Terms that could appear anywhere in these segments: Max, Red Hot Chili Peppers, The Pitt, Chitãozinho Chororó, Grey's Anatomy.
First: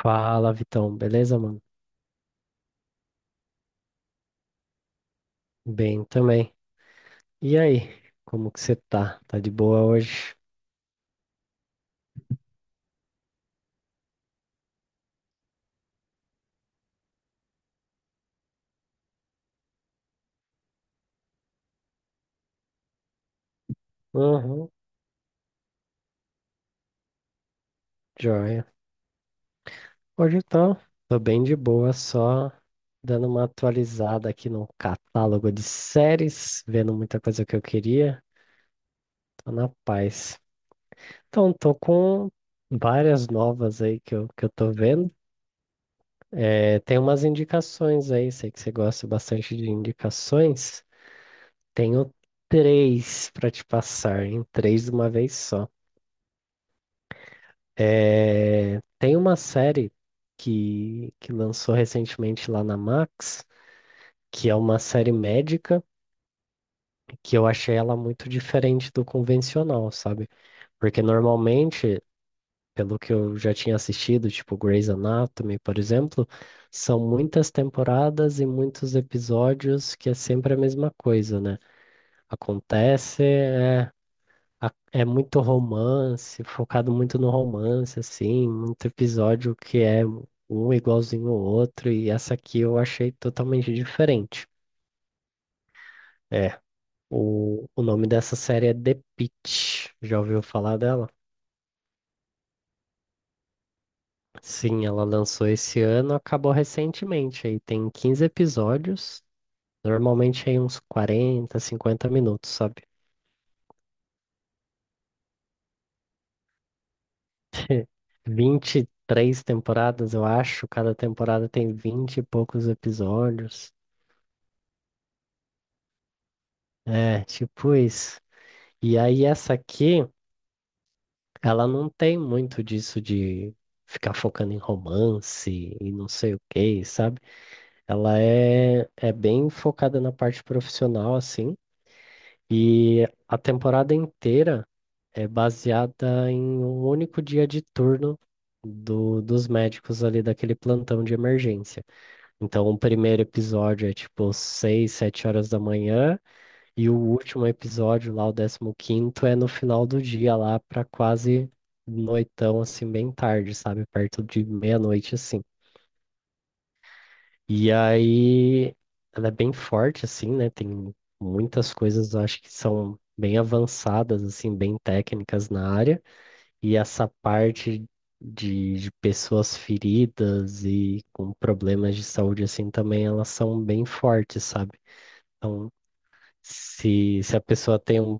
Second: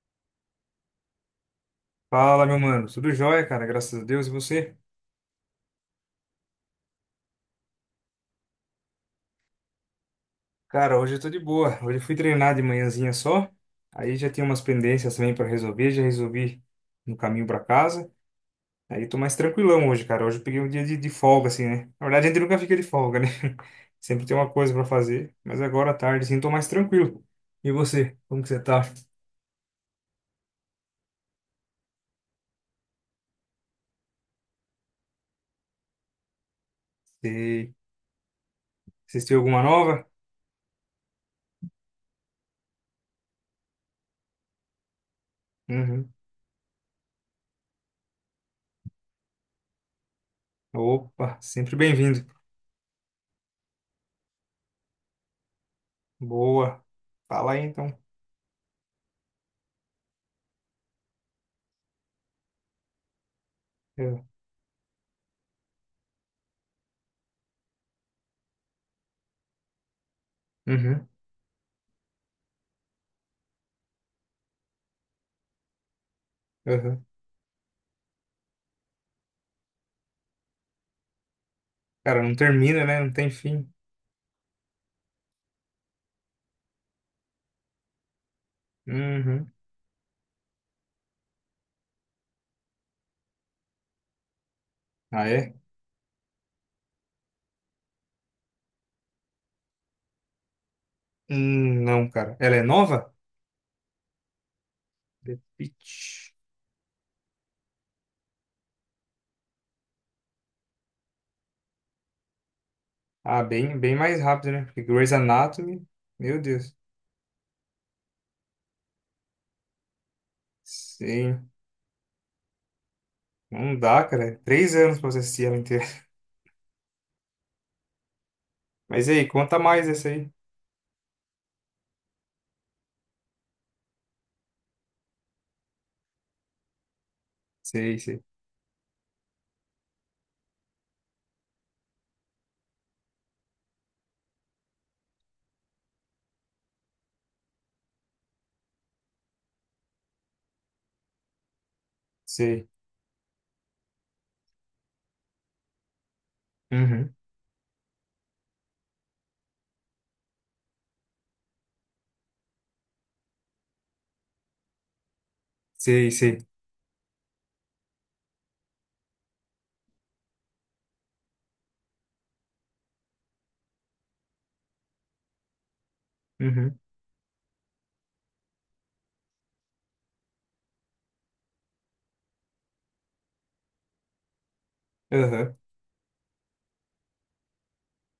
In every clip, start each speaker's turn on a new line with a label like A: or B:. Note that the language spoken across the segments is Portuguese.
A: Fala, Vitão, beleza, mano?
B: Fala, meu mano. Tudo jóia, cara. Graças a Deus. E você?
A: Bem também. E aí, como que você tá? Tá de boa hoje?
B: Cara, hoje eu tô de boa. Hoje eu fui treinar de manhãzinha só. Aí já tinha umas pendências também pra resolver. Já resolvi no caminho pra casa. Aí tô mais tranquilão hoje, cara. Hoje eu peguei um dia de folga, assim, né? Na verdade, a gente nunca fica de folga, né? Sempre tem uma
A: Uhum,
B: coisa pra fazer. Mas agora à tarde, assim, tô mais tranquilo. E você? Como que você
A: joia.
B: tá?
A: Hoje tô bem de boa, só dando uma atualizada aqui no catálogo de séries, vendo muita coisa que eu
B: Você
A: queria,
B: assistiu
A: tô
B: alguma
A: na
B: nova?
A: paz. Então, tô com várias novas aí que eu tô vendo.
B: Uhum.
A: É, tem umas indicações aí, sei que você gosta bastante de indicações.
B: Opa, sempre
A: Tenho
B: bem-vindo.
A: três para te passar, em três de uma vez só.
B: Boa. Fala aí, então.
A: É, tem uma série que lançou recentemente lá na Max,
B: Eu-
A: que é uma série médica, que eu achei ela muito diferente do convencional, sabe? Porque
B: Uhum.
A: normalmente, pelo que eu já tinha assistido, tipo Grey's Anatomy, por exemplo, são
B: Uhum.
A: muitas temporadas e muitos episódios que é sempre a mesma coisa, né?
B: Cara, não termina, né? Não
A: Acontece,
B: tem fim.
A: é muito romance, focado muito no romance, assim, muito
B: Uhum.
A: episódio que é um igualzinho ao outro, e essa aqui eu achei totalmente diferente.
B: Ah, é?
A: É, o nome dessa série é The Pitt, já ouviu falar dela?
B: Não, cara. Ela é nova?
A: Sim, ela
B: The
A: lançou esse ano,
B: Pitt.
A: acabou recentemente, aí tem 15 episódios, normalmente aí uns 40, 50 minutos, sabe?
B: Ah, bem, mais rápido, né? Porque Grey's Anatomy, meu Deus.
A: 23 temporadas, eu acho, cada
B: Sim.
A: temporada tem 20 e poucos episódios.
B: Não dá, cara. É 3 anos pra você assistir ela inteira.
A: É, tipo isso. E
B: Mas e
A: aí
B: aí,
A: essa
B: conta mais
A: aqui,
B: essa aí.
A: ela não tem muito disso de ficar focando em romance e não sei o que, sabe?
B: Sei,
A: Ela
B: sei.
A: é bem focada na parte profissional, assim, e a temporada inteira é baseada em um único dia de turno dos médicos ali daquele plantão de emergência. Então,
B: Sei.
A: o primeiro episódio é tipo 6, 7 horas da manhã, e o
B: Uhum.
A: último episódio lá, o 15º, é no final do dia lá pra quase noitão, assim, bem tarde, sabe? Perto de meia-noite, assim.
B: Sei, sei.
A: E aí, ela é bem forte, assim, né? Tem muitas coisas, eu acho que são bem avançadas, assim, bem técnicas na área. E
B: Uhum.
A: essa parte de pessoas feridas e com problemas de saúde, assim, também elas são bem fortes, sabe?
B: Aham.
A: Então, se a pessoa tem um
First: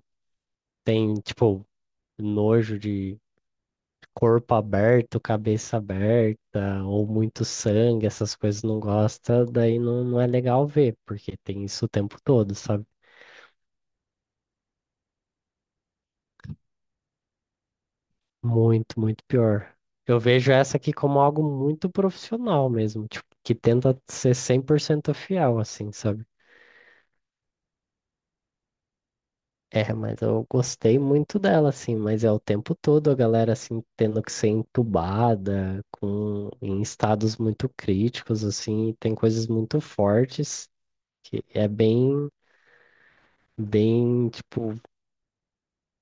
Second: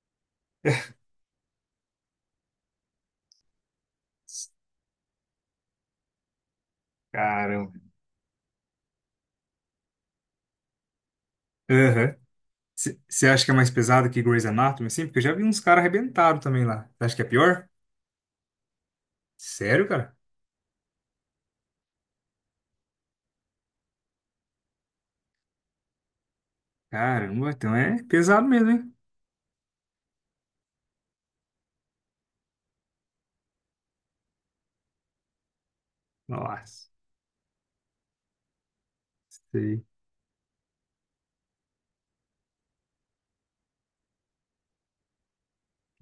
A: tem, tipo, nojo de corpo aberto, cabeça aberta, ou muito
B: Caramba.
A: sangue, essas coisas não gosta, daí não é legal ver, porque tem isso o
B: Aham.
A: tempo todo, sabe?
B: Você acha que é mais pesado que Grey's Anatomy, assim? Porque eu já vi uns caras arrebentados também lá. Você acha que é pior?
A: Muito, muito pior.
B: Sério, cara?
A: Eu vejo essa aqui como algo muito profissional mesmo, tipo, que tenta ser 100% fiel, assim, sabe?
B: Caramba, então é pesado mesmo, hein?
A: É, mas eu gostei muito dela, assim, mas é o tempo todo a galera, assim, tendo que ser entubada, com, em
B: Nossa,
A: estados muito críticos, assim, e tem coisas muito
B: sei.
A: fortes que é bem, bem, tipo,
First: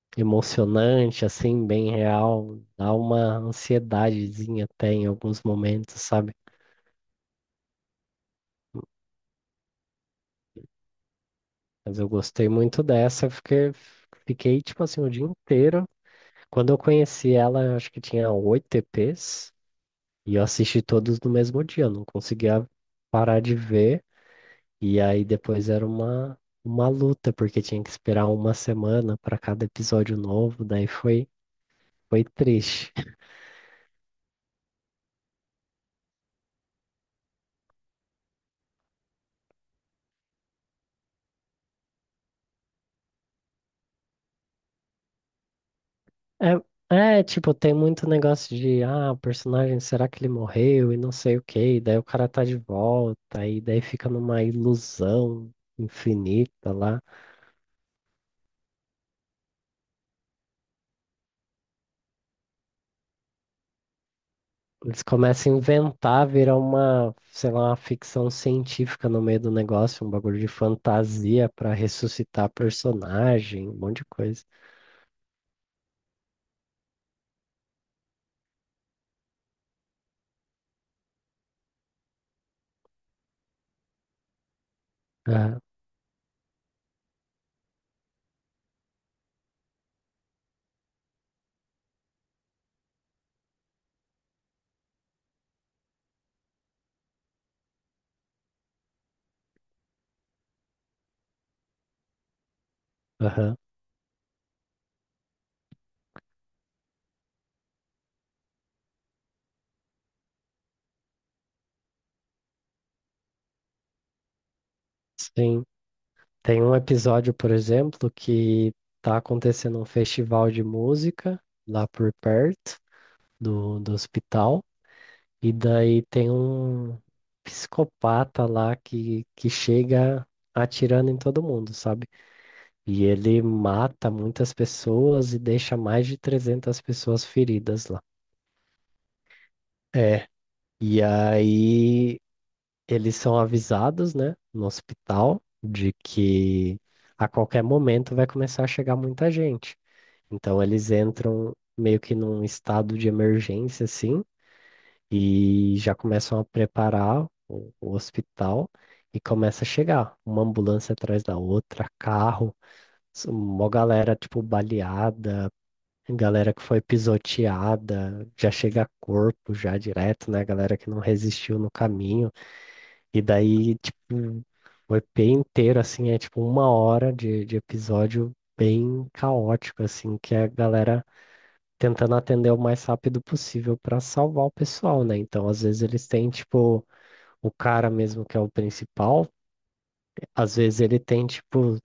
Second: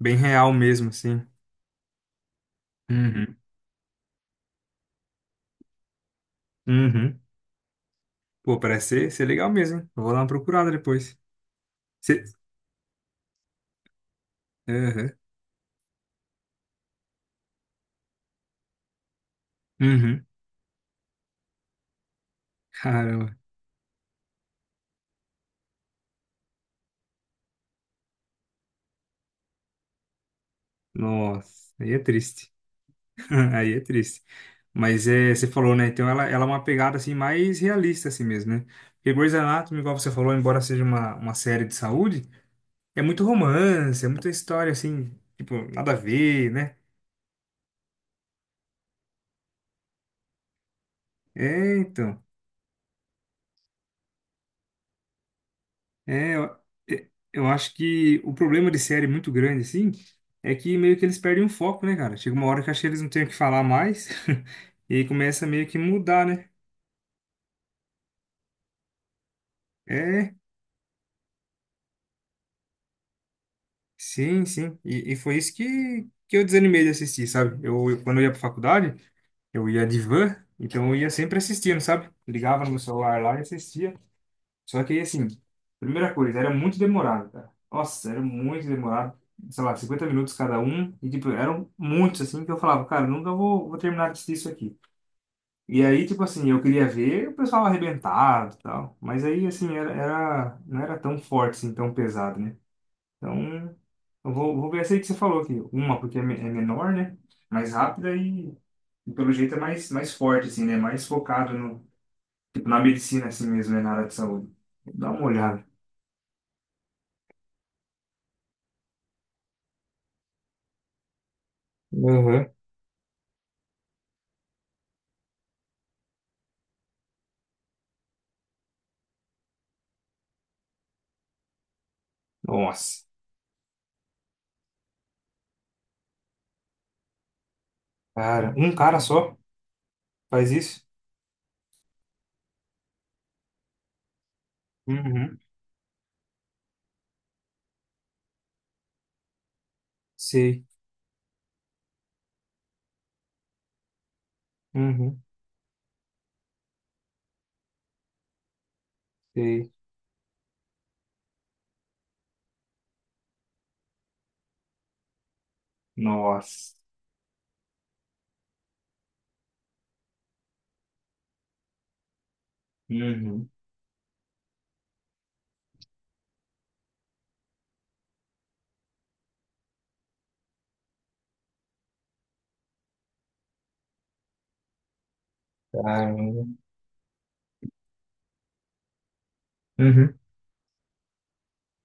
B: Bem real mesmo, assim.
A: emocionante, assim, bem real, dá uma
B: Uhum.
A: ansiedadezinha até em alguns momentos, sabe?
B: Uhum. Pô, parece ser legal mesmo, hein? Eu vou dar uma procurada depois.
A: Mas eu
B: Se...
A: gostei muito dessa, eu fiquei, tipo assim, o
B: Uhum.
A: dia inteiro. Quando eu conheci ela, eu acho que tinha oito EPs,
B: Uhum.
A: e eu assisti todos no mesmo dia, eu não conseguia
B: Caramba.
A: parar de ver, e aí depois era uma luta, porque tinha que esperar uma semana para cada episódio novo, daí foi,
B: Nossa, aí é
A: foi
B: triste.
A: triste.
B: Aí é triste. Mas é, você falou, né? Então ela é uma pegada assim mais realista assim mesmo, né? Porque Grey's Anatomy, igual você falou, embora seja uma série de saúde, é muito romance, é muita história assim, tipo, nada a ver, né?
A: É, tipo, tem muito negócio de, ah, o personagem, será que ele morreu e não sei o quê,
B: É,
A: e daí o
B: então.
A: cara tá de volta, e daí fica numa ilusão
B: É, eu,
A: infinita lá.
B: eu acho que o problema de série muito grande, assim, é que meio que eles perdem o foco, né, cara? Chega uma hora que acho que eles não têm o que falar mais e
A: Eles
B: aí começa
A: começam a
B: meio que mudar,
A: inventar,
B: né?
A: virar uma, sei lá, uma ficção científica no meio do negócio, um
B: É,
A: bagulho de fantasia pra ressuscitar personagem, um monte de
B: sim,
A: coisa.
B: sim. E foi isso que eu desanimei de assistir, sabe? Quando eu ia pra faculdade, eu ia de van, então eu ia sempre assistindo, sabe? Ligava no meu celular lá e assistia. Só que aí, assim,
A: Aham,
B: primeira coisa, era muito demorado, cara. Nossa, era muito demorado. Sei lá, 50 minutos cada um. E, tipo, eram muitos, assim, que eu falava, cara, nunca vou terminar de assistir isso aqui. E aí, tipo assim, eu queria ver o pessoal arrebentado e tal. Mas aí, assim, não era tão forte, assim, tão pesado, né?
A: aham.
B: Então, eu vou ver essa aí que você falou aqui. Uma, porque é, é menor, né? Mais rápida e, pelo jeito, é mais, mais forte, assim, né? Mais focado no, tipo, na medicina, assim mesmo, né? Na área de saúde. Dá uma
A: Sim.
B: olhada.
A: Tem um episódio, por exemplo, que tá acontecendo um festival de música lá por perto do hospital. E daí tem um psicopata lá que chega atirando em todo mundo, sabe? E
B: Nossa.
A: ele mata muitas pessoas e deixa mais de 300 pessoas feridas lá.
B: Cara, um cara só
A: É.
B: faz isso?
A: E aí eles são avisados, né, no
B: Uhum.
A: hospital, de que a qualquer momento vai começar a chegar muita gente. Então
B: Sei.
A: eles entram meio que num estado de emergência, assim,
B: Uhum.
A: e já começam a preparar o hospital e começa a
B: Sei.
A: chegar uma ambulância atrás da outra, carro, mó galera tipo baleada, galera que
B: Nossa.
A: foi pisoteada, já chega corpo já direto, né? Galera que não resistiu no caminho. E
B: Uhum.
A: daí, tipo, o EP inteiro, assim, é tipo uma hora de episódio bem caótico, assim, que a galera tentando atender o mais rápido possível para salvar o pessoal, né? Então, às vezes eles têm,
B: Caramba.
A: tipo, o cara mesmo que é o principal,
B: Uhum.
A: às vezes ele tem, tipo,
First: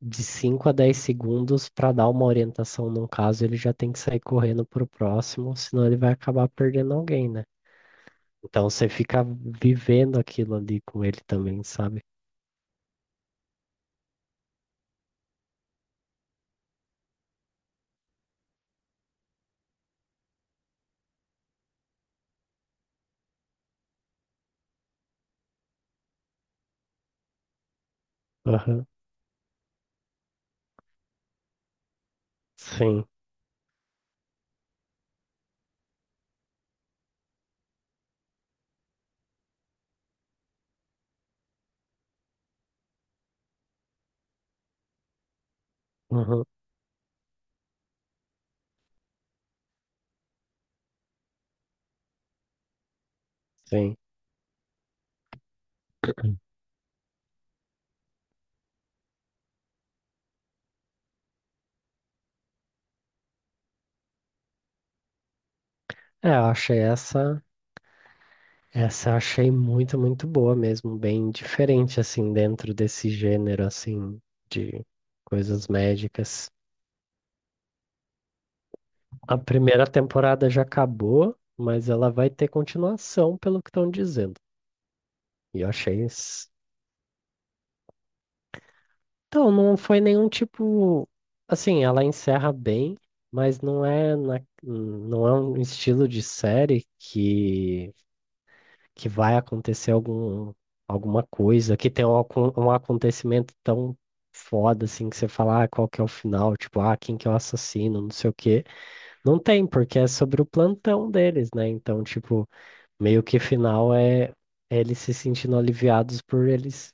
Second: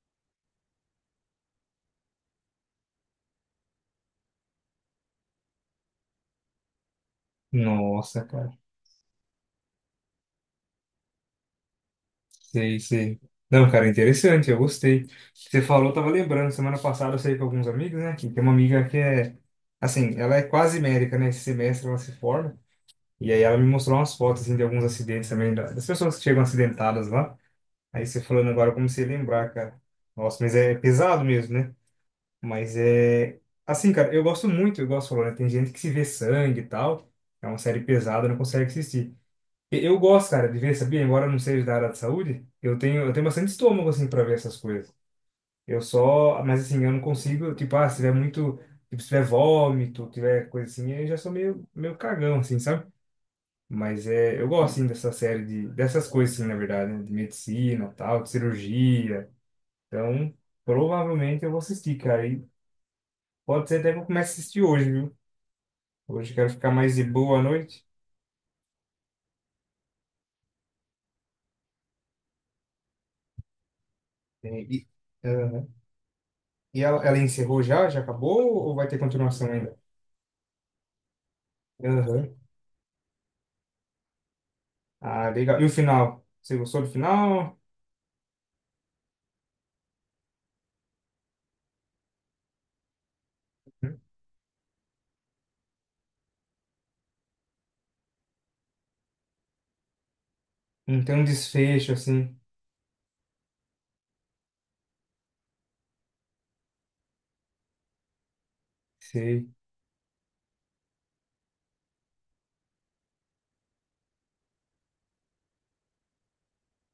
A: de 5 a 10 segundos para dar uma orientação num caso, ele já tem que sair correndo pro próximo, senão ele vai acabar perdendo alguém, né?
B: Nossa, cara.
A: Então, você fica vivendo aquilo ali com ele também, sabe?
B: Sei, sei. Não, cara, interessante, eu gostei. Você falou, eu tava lembrando, semana passada eu saí com alguns amigos, né? Que tem uma amiga que é, assim, ela é quase médica, né? Esse semestre ela se forma. E aí ela me mostrou umas fotos, assim, de alguns acidentes também, das pessoas que chegam acidentadas lá. Aí você falando agora, eu
A: Aham.
B: comecei a lembrar, cara. Nossa, mas é pesado mesmo, né? Mas
A: Sim.
B: é. Assim, cara, eu gosto muito, eu gosto, né? Tem gente que se vê sangue e tal. É uma série pesada, não consegue assistir. Eu gosto, cara, de ver, sabia? Embora eu não seja da área de saúde, eu tenho bastante estômago, assim, pra ver essas coisas. Eu só.
A: Aham.
B: Mas, assim, eu não consigo, tipo, ah, se tiver muito. Tipo, se tiver vômito, tiver coisa assim, eu já sou meio cagão, assim, sabe?
A: Sim.
B: Mas é. Eu gosto, assim, dessa série de. Dessas coisas, assim, na verdade, né? De medicina, tal, de cirurgia. Então, provavelmente eu vou assistir, cara. Pode ser até que eu comece a assistir hoje, viu?
A: É,
B: Hoje eu
A: eu
B: quero ficar
A: achei
B: mais de boa
A: essa.
B: à noite.
A: Essa eu achei muito, muito boa mesmo, bem diferente assim dentro desse gênero assim
B: E,
A: de coisas
B: aham.
A: médicas.
B: E ela encerrou já? Já acabou? Ou vai ter
A: A
B: continuação ainda?
A: primeira temporada já acabou, mas ela
B: Aham.
A: vai ter continuação, pelo que estão dizendo.
B: Ah, legal.
A: E
B: E o
A: eu achei
B: final?
A: isso.
B: Você gostou do final?
A: Então, não foi nenhum tipo assim, ela encerra bem, mas não é na não é um estilo de série que vai acontecer algum,
B: Não tem um
A: alguma coisa, que
B: desfecho,
A: tem um,
B: assim.
A: um acontecimento tão foda assim que você fala, ah, qual que é o final, tipo, ah, quem que é o assassino, não sei o quê. Não
B: Sei,
A: tem, porque é sobre o plantão deles, né? Então, tipo, meio que final é eles se sentindo aliviados por eles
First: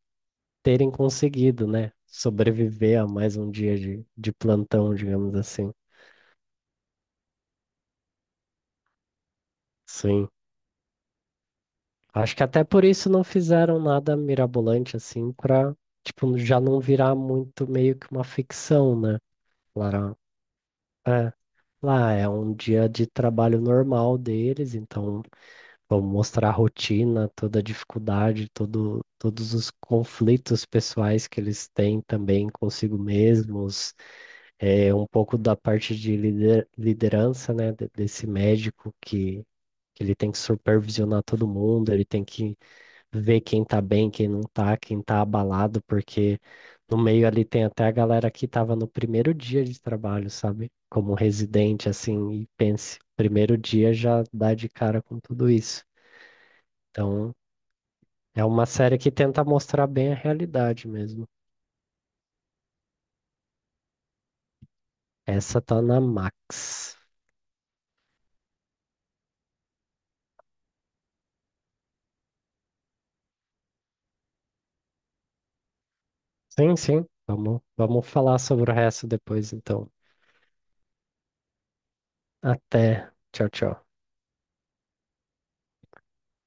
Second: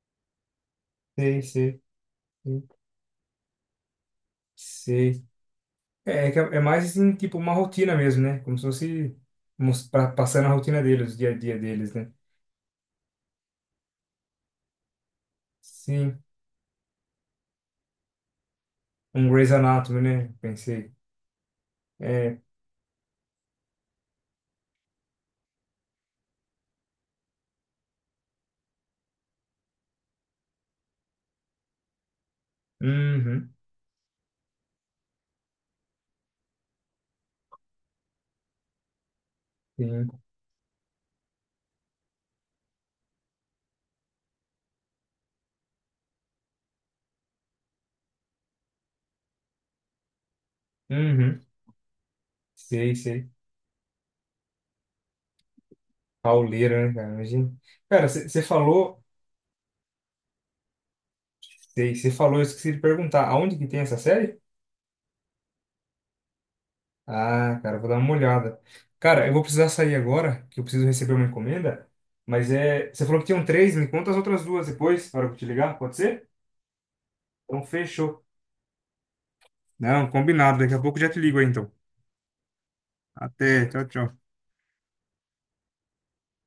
A: terem
B: sei,
A: conseguido,
B: sei,
A: né?
B: sei,
A: Sobreviver a mais um dia de plantão,
B: sei.
A: digamos assim.
B: É, é, que é mais, assim, tipo, uma rotina mesmo, né? Como se fosse
A: Sim.
B: passando a rotina deles, o dia a dia deles, né?
A: Acho que até por isso não fizeram nada mirabolante assim pra,
B: Sim.
A: tipo, já não virar muito meio que uma ficção, né?
B: Um Grey's Anatomy,
A: Lá,
B: né? Pensei.
A: é, lá é
B: É.
A: um dia de trabalho normal deles, então vamos mostrar a rotina, toda a dificuldade, todos os conflitos pessoais que eles têm também consigo
B: Uhum.
A: mesmos, é, um pouco da parte de liderança, né? Desse médico que ele
B: Sim.
A: tem que supervisionar todo mundo, ele tem que ver quem tá bem, quem não tá, quem tá abalado, porque no meio ali tem até a galera que tava no primeiro dia de trabalho, sabe? Como
B: Uhum.
A: residente, assim, e
B: Sei,
A: pense,
B: sei.
A: primeiro dia já dá de cara com tudo isso.
B: Pauleira, né, cara?
A: Então,
B: Imagina. Cara,
A: é uma série que tenta mostrar bem a realidade mesmo.
B: você falou, eu esqueci de perguntar, aonde que tem essa série?
A: Essa tá na Max.
B: Ah, cara, eu vou dar uma olhada. Cara, eu vou precisar sair agora, que eu preciso receber uma encomenda, mas é, você falou que tinham três, me conta as outras duas depois, na hora que eu te ligar, pode ser?
A: Sim, sim.
B: Então,
A: Vamos
B: fechou.
A: falar sobre o resto depois, então.
B: Não, combinado, daqui a pouco eu já te ligo aí, então.
A: Até. Tchau,
B: Até, tchau,
A: tchau.
B: tchau.